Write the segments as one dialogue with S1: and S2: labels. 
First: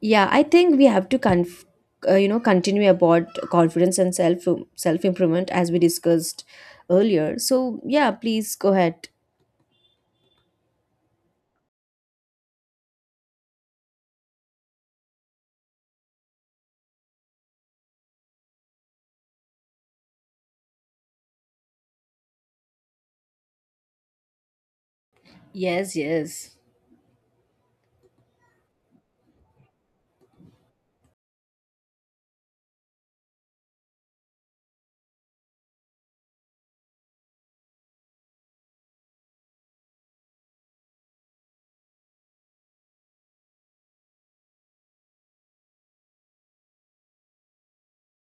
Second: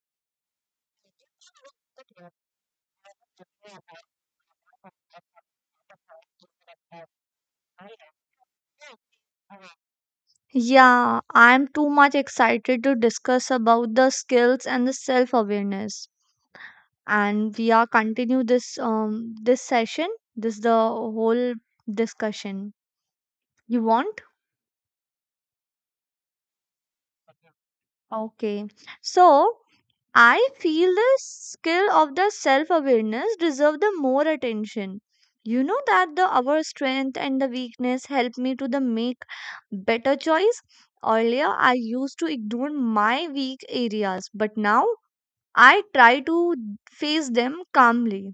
S1: Yeah, I think we have to continue about confidence and self improvement as we discussed earlier. So yeah, please go ahead.
S2: Yeah, I'm too much excited to discuss about the skills and the self-awareness. And we are continue this this session, this the whole discussion. You want?
S1: Yes, yes.
S2: Okay. So I feel the skill of the self-awareness deserve the more attention. You know that the our strength and the weakness help me to the make better choice. Earlier I used to ignore my weak areas, but now I try to face them calmly.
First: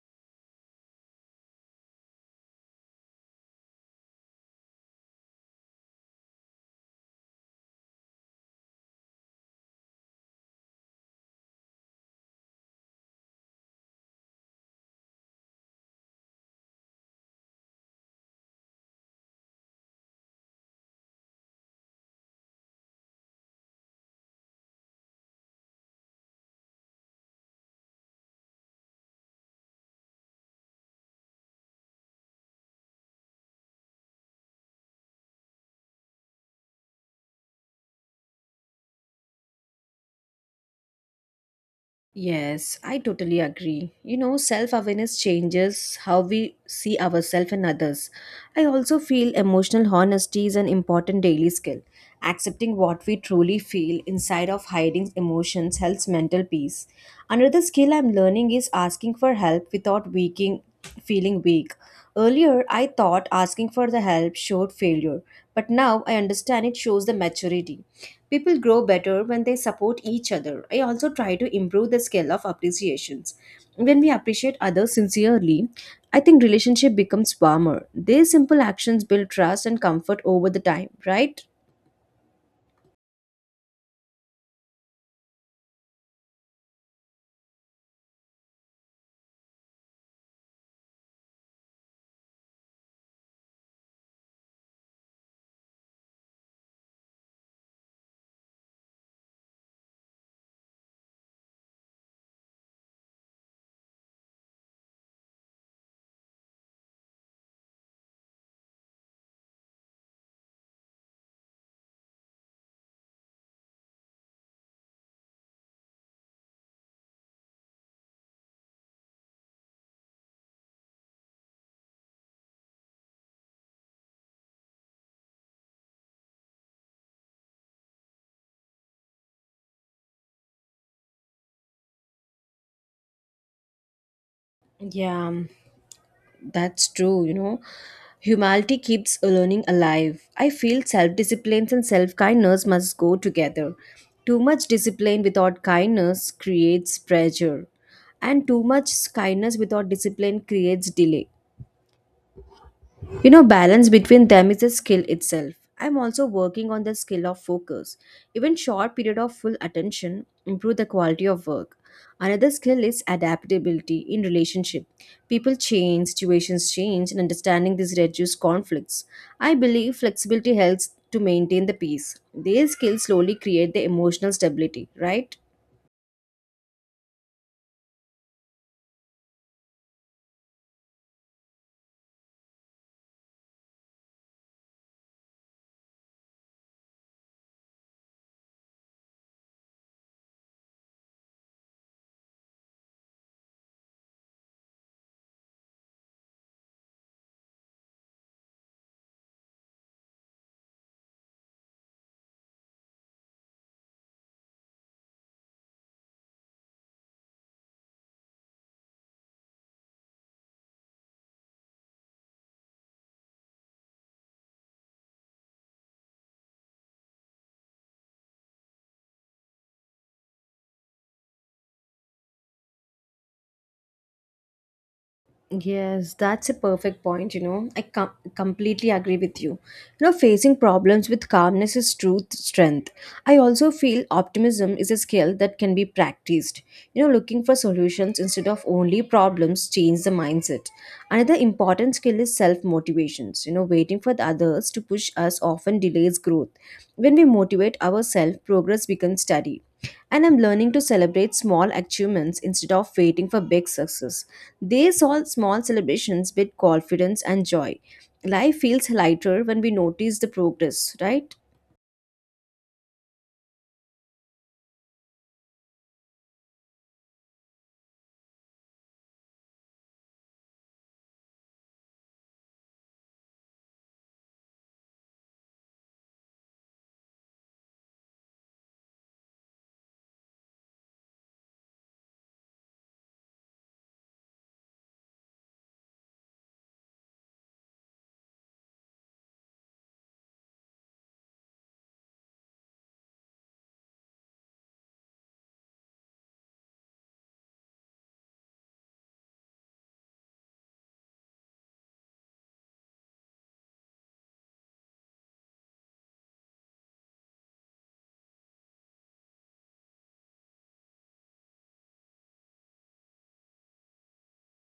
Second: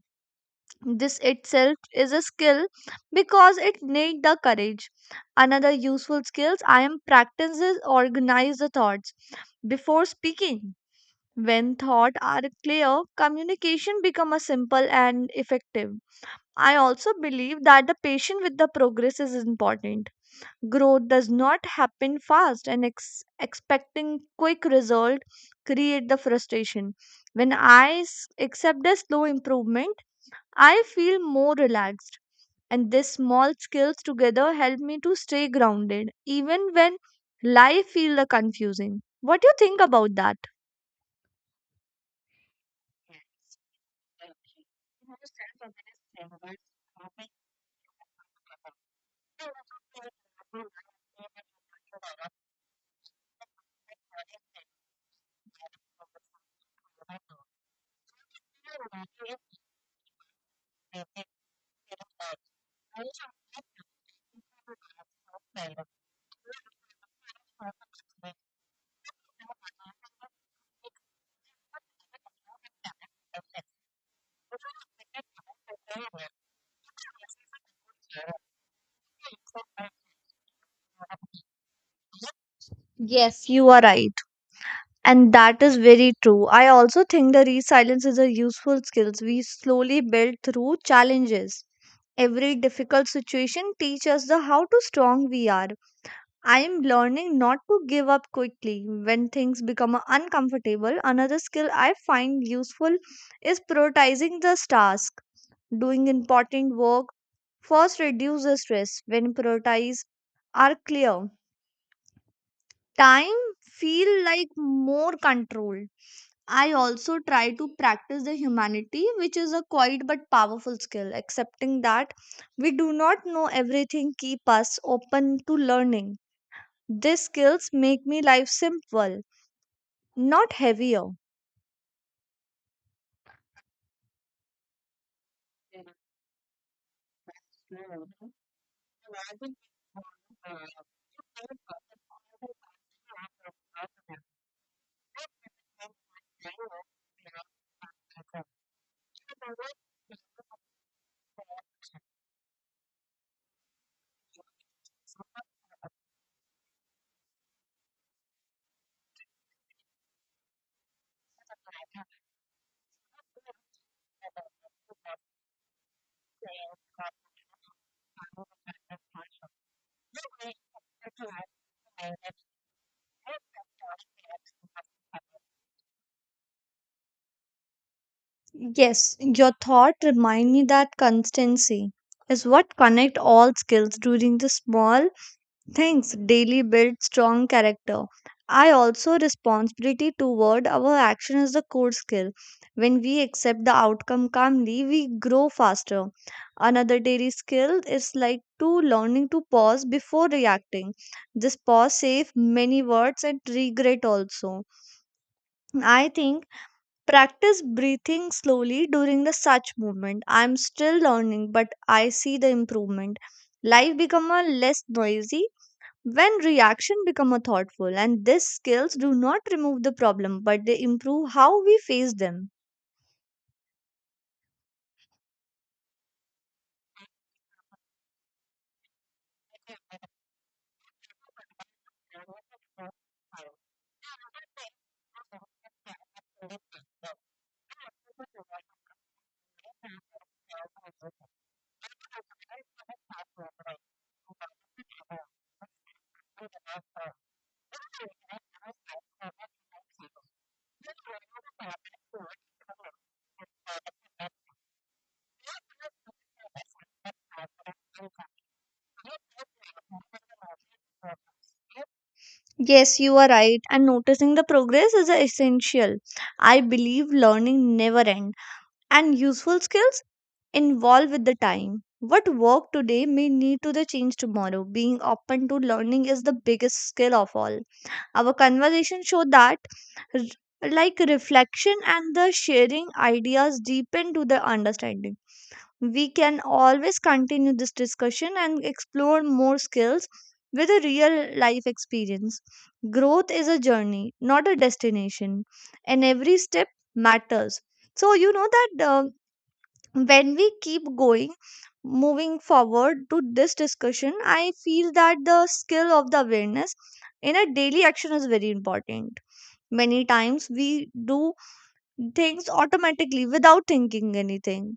S2: This itself is a skill because it need the courage. Another useful skills I am practices organize the thoughts before speaking. When thoughts are clear, communication become a simple and effective. I also believe that the patience with the progress is important. Growth does not happen fast, and expecting quick result create the frustration. When I accept the slow improvement, I feel more relaxed, and these small skills together help me to stay grounded, even when life feel the confusing. What do you think about that?
S1: Yes, I totally agree. You know, self awareness changes how we see ourselves and others. I also feel emotional honesty is an important daily skill. Accepting what we truly feel inside of hiding emotions helps mental peace. Another skill I'm learning is asking for help without weakening feeling weak. Earlier, I thought asking for the help showed failure, but now I understand it shows the maturity. People grow better when they support each other. I also try to improve the skill of appreciations. When we appreciate others sincerely, I think relationship becomes warmer. These simple actions build trust and comfort over the time, right?
S2: Yes, you are right. And that is very true. I also think the resilience is a useful skills we slowly build through challenges. Every difficult situation teaches us the how to strong we are. I am learning not to give up quickly when things become uncomfortable. Another skill I find useful is prioritizing the task. Doing important work first reduce the stress when priorities are clear. Time feel like more control. I also try to practice the humanity, which is a quiet but powerful skill, accepting that we do not know everything, keep us open to learning. These skills make me life simple, not heavier.
S1: Yeah. That's true, you know. Humanity keeps learning alive. I feel self discipline and self kindness must go together. Too much discipline without kindness creates pressure, and too much kindness without discipline creates delay. You know, balance between them is a skill itself. I'm also working on the skill of focus. Even short period of full attention improve the quality of work. Another skill is adaptability in relationship. People change, situations change, and understanding this reduces conflicts. I believe flexibility helps to maintain the peace. These skills slowly create the emotional stability, right?
S2: Yes, your thought remind me that constancy is what connect all skills during the small things daily build strong character. I also responsibility toward our action is the core skill. When we accept the outcome calmly, we grow faster. Another daily skill is like to learning to pause before reacting. This pause save many words and regret also. I think practice breathing slowly during the such movement. I'm still learning, but I see the improvement. Life become a less noisy when reaction become a thoughtful, and these skills do not remove the problem but they improve how we face them.
S1: Yes, that's a perfect point. You know, completely agree with you. You know, facing problems with calmness is truth strength. I also feel optimism is a skill that can be practiced. You know, looking for solutions instead of only problems change the mindset. Another important skill is self motivations. You know, waiting for the others to push us often delays growth. When we motivate ourselves, progress becomes steady, and I'm learning to celebrate small achievements instead of waiting for big success. These all small celebrations build confidence and joy. Life feels lighter when we notice the progress, right?
S2: Yes, you are right, and noticing the progress is essential. I believe learning never end, and useful skills evolve with the time. What work today may need to the change tomorrow. Being open to learning is the biggest skill of all. Our conversation show that, r- like, reflection and the sharing ideas deepen to the understanding. We can always continue this discussion and explore more skills with a real life experience. Growth is a journey, not a destination, and every step matters. So, you know that when we keep going, moving forward to this discussion, I feel that the skill of the awareness in a daily action is very important. Many times we do things automatically without thinking anything.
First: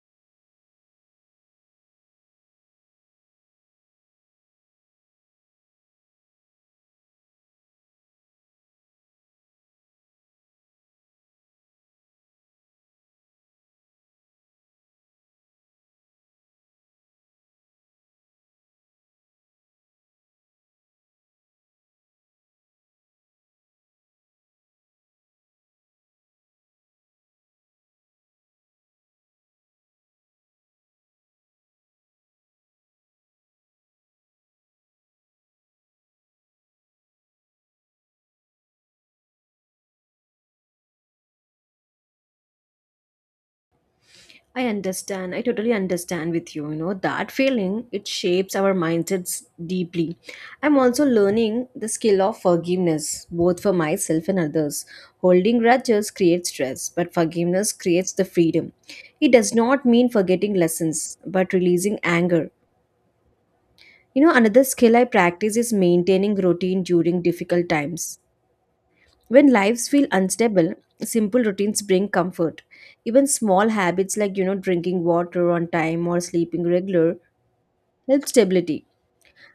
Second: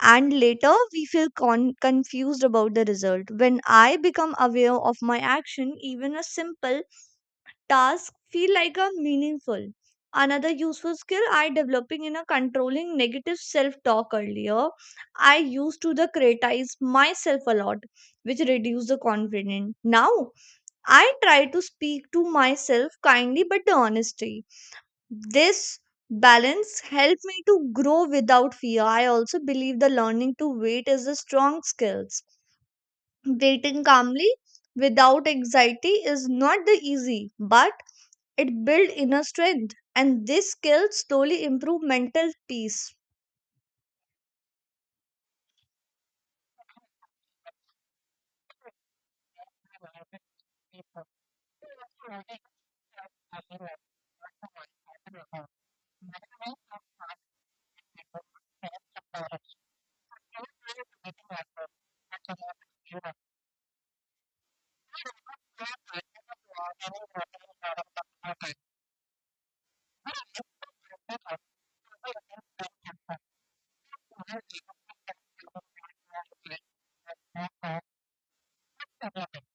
S2: And later, we feel confused about the result. When I become aware of my action, even a simple task feel like a meaningful. Another useful skill I developing in a controlling negative self-talk earlier. I used to the criticize myself a lot, which reduced the confidence. Now I try to speak to myself kindly but the honesty. This balance helped me to grow without fear. I also believe the learning to wait is a strong skills. Waiting calmly without anxiety is not the easy, but it builds inner strength, and this skill slowly improve mental peace.
S1: I understand. I totally understand with you. You know, that feeling, it shapes our mindsets deeply. I'm also learning the skill of forgiveness, both for myself and others. Holding grudges creates stress, but forgiveness creates the freedom. It does not mean forgetting lessons, but releasing anger. You know, another skill I practice is maintaining routine during difficult times. When lives feel unstable, simple routines bring comfort. Even small habits like, drinking water on time or sleeping regular help stability.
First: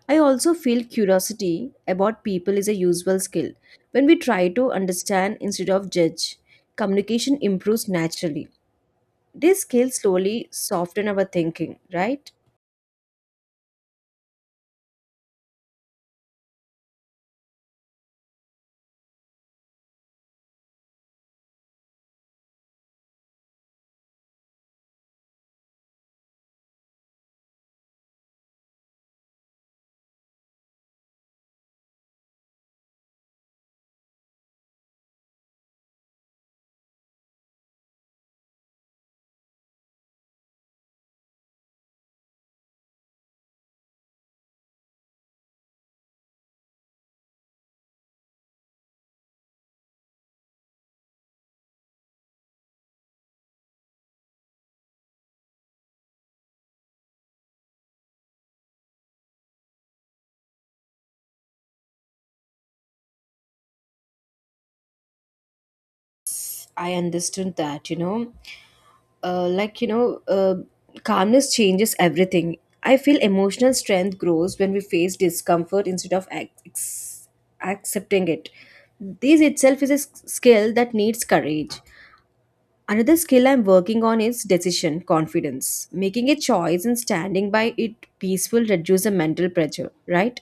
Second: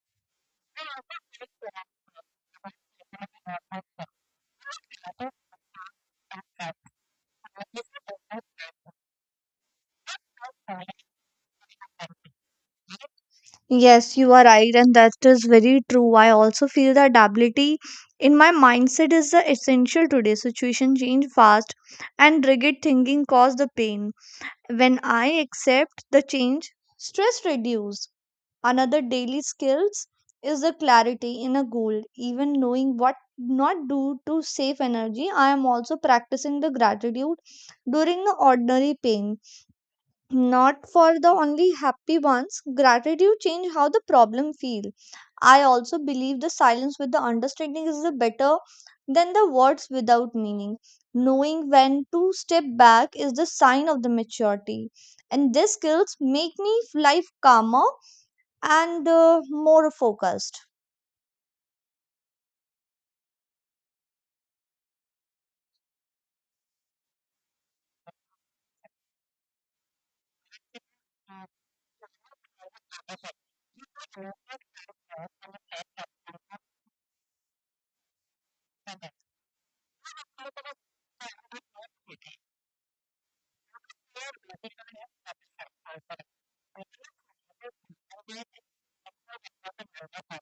S1: I also feel curiosity about people is a useful skill. When we try to understand instead of judge, communication improves naturally. These skills slowly soften our thinking, right?
S2: Yes, you are right, and that is very true. I also feel that ability in my mindset is the essential today. Situation change fast and rigid thinking cause the pain. When I accept the change, stress reduces. Another daily skills is the clarity in a goal. Even knowing what not do to save energy, I am also practicing the gratitude during the ordinary pain, not for the only happy ones. Gratitude change how the problem feel. I also believe the silence with the understanding is the better than the words without meaning. Knowing when to step back is the sign of the maturity, and these skills make me life calmer and more focused.
S1: I understood that, you know. uh, like you know uh, Calmness changes everything. I feel emotional strength grows when we face discomfort instead of accepting it. This itself is a skill that needs courage. Another skill I'm working on is decision confidence. Making a choice and standing by it peaceful reduce the mental pressure, right?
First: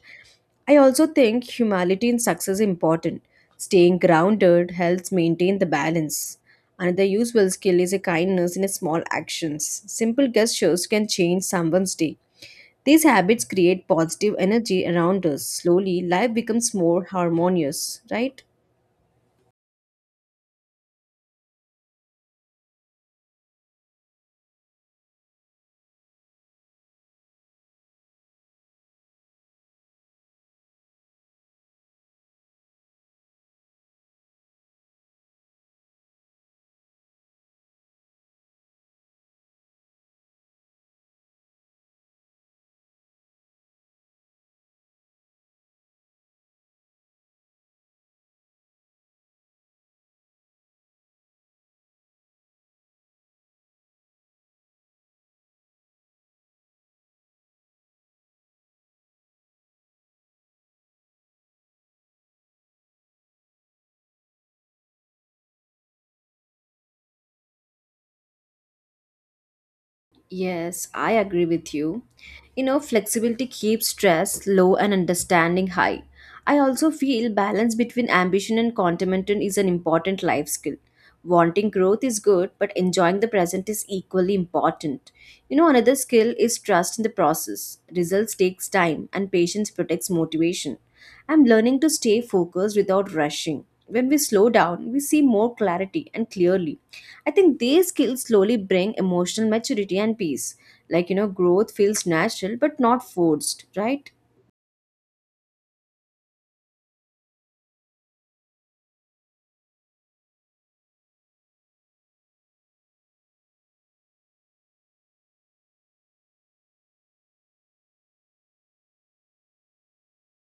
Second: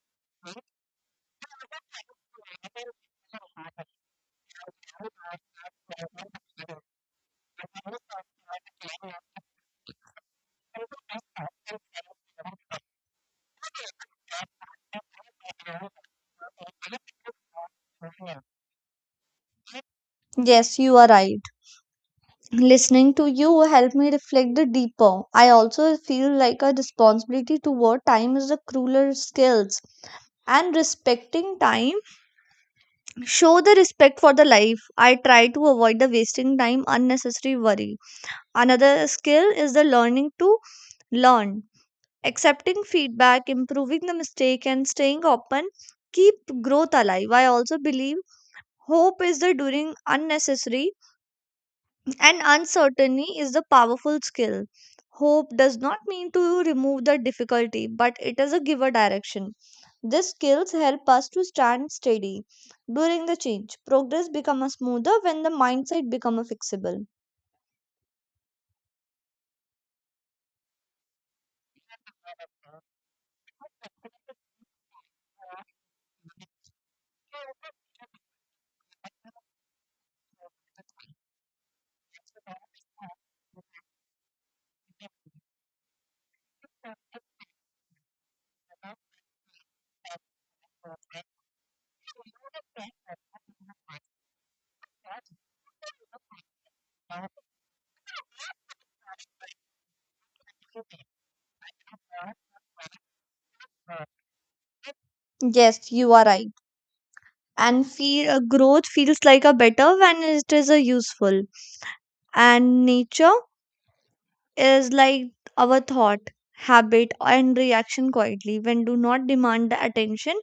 S1: I also think humility in success is important. Staying grounded helps maintain the balance. Another useful skill is a kindness in small actions. Simple gestures can change someone's day. These habits create positive energy around us. Slowly, life becomes more harmonious, right?
S2: Yes, you are right. Listening to you helped me reflect the deeper. I also feel like a responsibility toward time is the crueler skills, and respecting time show the respect for the life. I try to avoid the wasting time unnecessary worry. Another skill is the learning to learn, accepting feedback, improving the mistake and staying open keep growth alive. I also believe hope is the during unnecessary and uncertainty is a powerful skill. Hope does not mean to remove the difficulty, but it is a giver direction. These skills help us to stand steady during the change. Progress becomes smoother when the mindset becomes fixable.
S1: Yes, I agree with you. You know, flexibility keeps stress low and understanding high. I also feel balance between ambition and contentment is an important life skill. Wanting growth is good, but enjoying the present is equally important. You know, another skill is trust in the process. Results takes time and patience protects motivation. I'm learning to stay focused without rushing. When we slow down, we see more clarity and clearly. I think these skills slowly bring emotional maturity and peace. Growth feels natural but not forced, right?
S2: Yes, you are right. And feel, growth feels like a better when it is a useful. And nature is like our thought, habit, and reaction quietly when do not demand the attention,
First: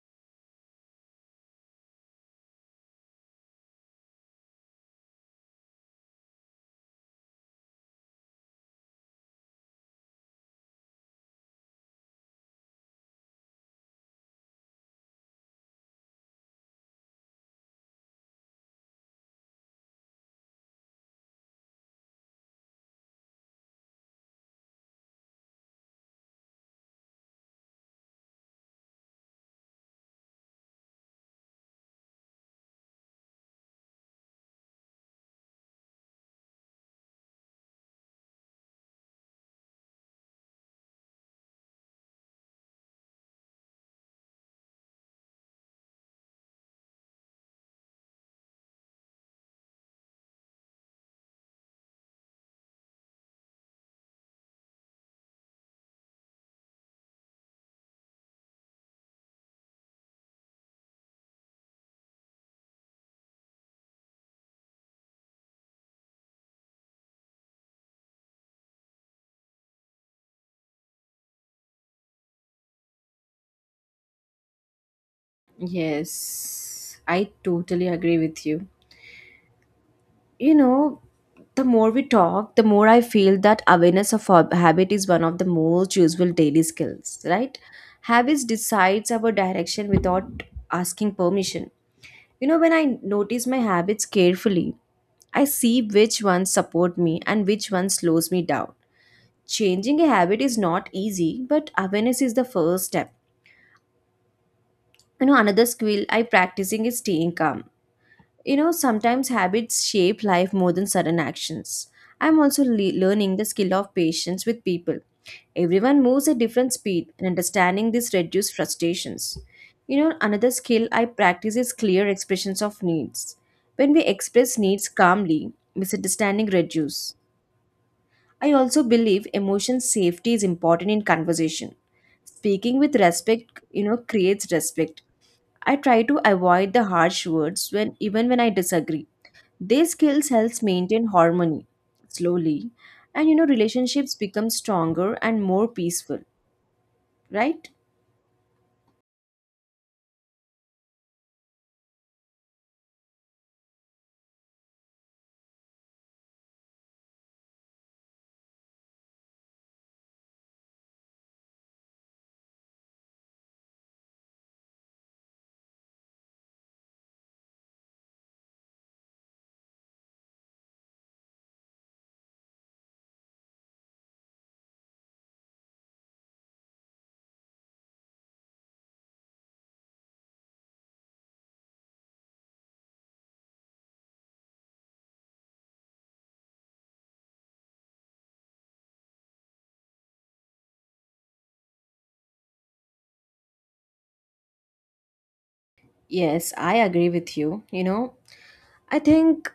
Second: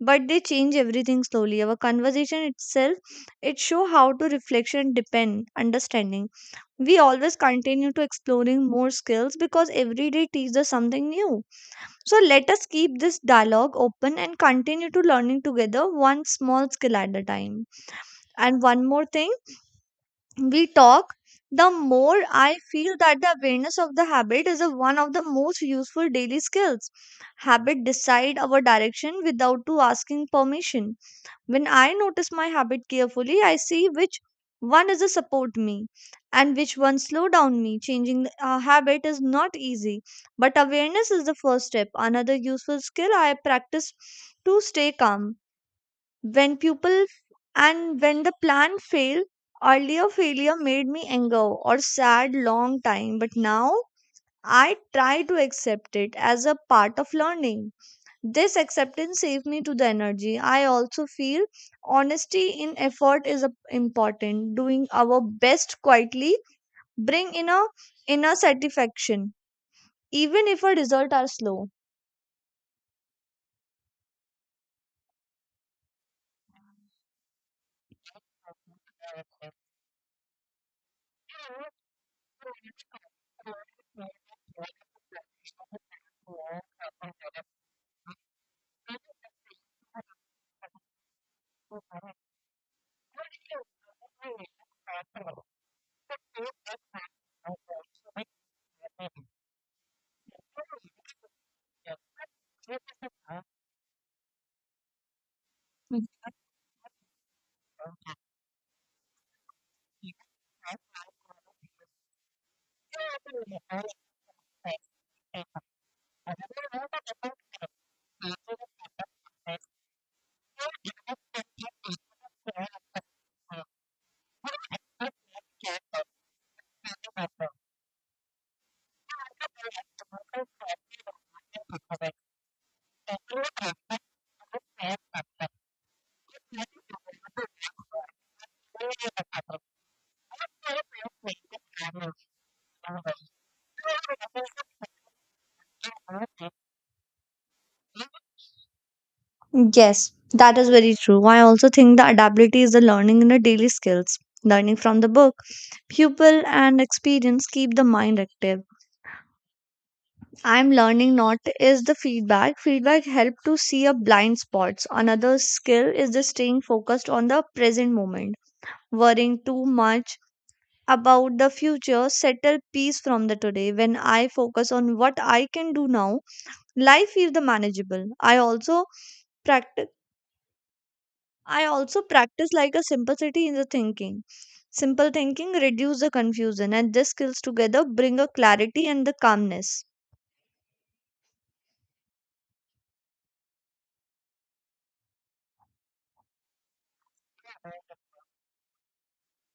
S2: but they change everything slowly. Our conversation itself, it show how to reflection depend understanding. We always continue to exploring more skills because every day teaches us something new. So let us keep this dialogue open and continue to learning together one small skill at a time. And one more thing, we talk, the more I feel that the awareness of the habit is a, one of the most useful daily skills. Habit decide our direction without to asking permission. When I notice my habit carefully, I see which one is a support me and which one slow down me. Changing a habit is not easy, but awareness is the first step. Another useful skill I practice to stay calm when people and when the plan failed, earlier failure made me anger or sad long time, but now I try to accept it as a part of learning. This acceptance saved me to the energy. I also feel honesty in effort is important. Doing our best quietly bring in a inner satisfaction, even if our results are slow.
S1: Yes, I totally agree with you. You know, the more we talk, the more I feel that awareness of habit is one of the most useful daily skills, right? Habits decides our direction without asking permission. You know, when I notice my habits carefully, I see which ones support me and which ones slows me down. Changing a habit is not easy, but awareness is the first step. You know, another skill I practicing is staying calm. You know, sometimes habits shape life more than sudden actions. I'm also learning the skill of patience with people. Everyone moves at different speed, and understanding this reduces frustrations. You know, another skill I practice is clear expressions of needs. When we express needs calmly, misunderstanding reduce. I also believe emotion safety is important in conversation. Speaking with respect, you know, creates respect. I try to avoid the harsh words when even when I disagree. These skills helps maintain harmony slowly, and you know relationships become stronger and more peaceful, right?
S2: Yes, that is very true. I also think the adaptability is the learning in the daily skills. Learning from the book, pupil and experience keep the mind active. I'm learning not is the feedback. Feedback help to see a blind spots. Another skill is the staying focused on the present moment. Worrying too much about the future settle peace from the today. When I focus on what I can do now, life is the manageable. Practice I also practice like a simplicity in the thinking. Simple thinking reduce the confusion, and these skills together bring a clarity and the calmness.
S1: Yes, I agree with you. You know, I think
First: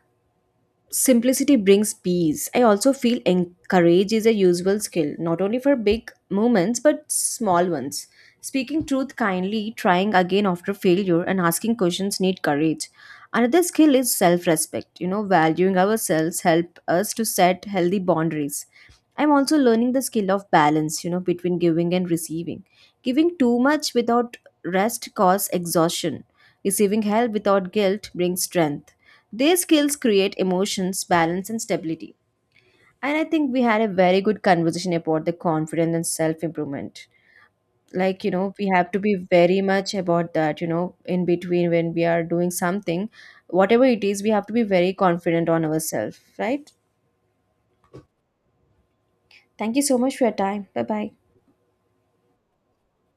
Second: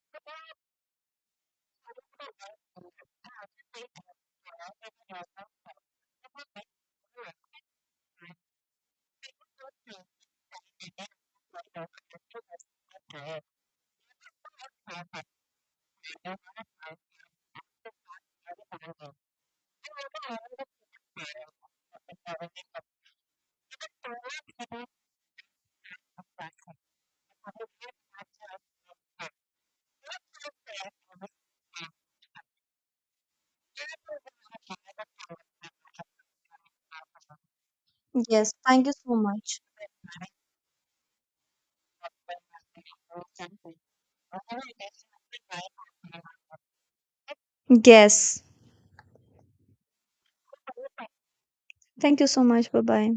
S1: simplicity brings peace. I also feel encourage is a useful skill, not only for big moments but small ones. Speaking truth kindly, trying again after failure, and asking questions need courage. Another skill is self-respect. You know, valuing ourselves help us to set healthy boundaries. I'm also learning the skill of balance, you know, between giving and receiving. Giving too much without rest causes exhaustion. Receiving help without guilt brings strength. Their skills create emotions, balance, and stability. And I think we had a very good conversation about the confidence and self improvement. Like, you know,
S2: Yes,
S1: we
S2: thank
S1: have
S2: you
S1: to be
S2: so
S1: very
S2: much.
S1: much about that, you know, in between when we are doing something, whatever it is, we have to be very confident on ourselves, right?
S2: Yes.
S1: Thank you so much for your time. Bye bye.
S2: Thank you so much. Bye bye.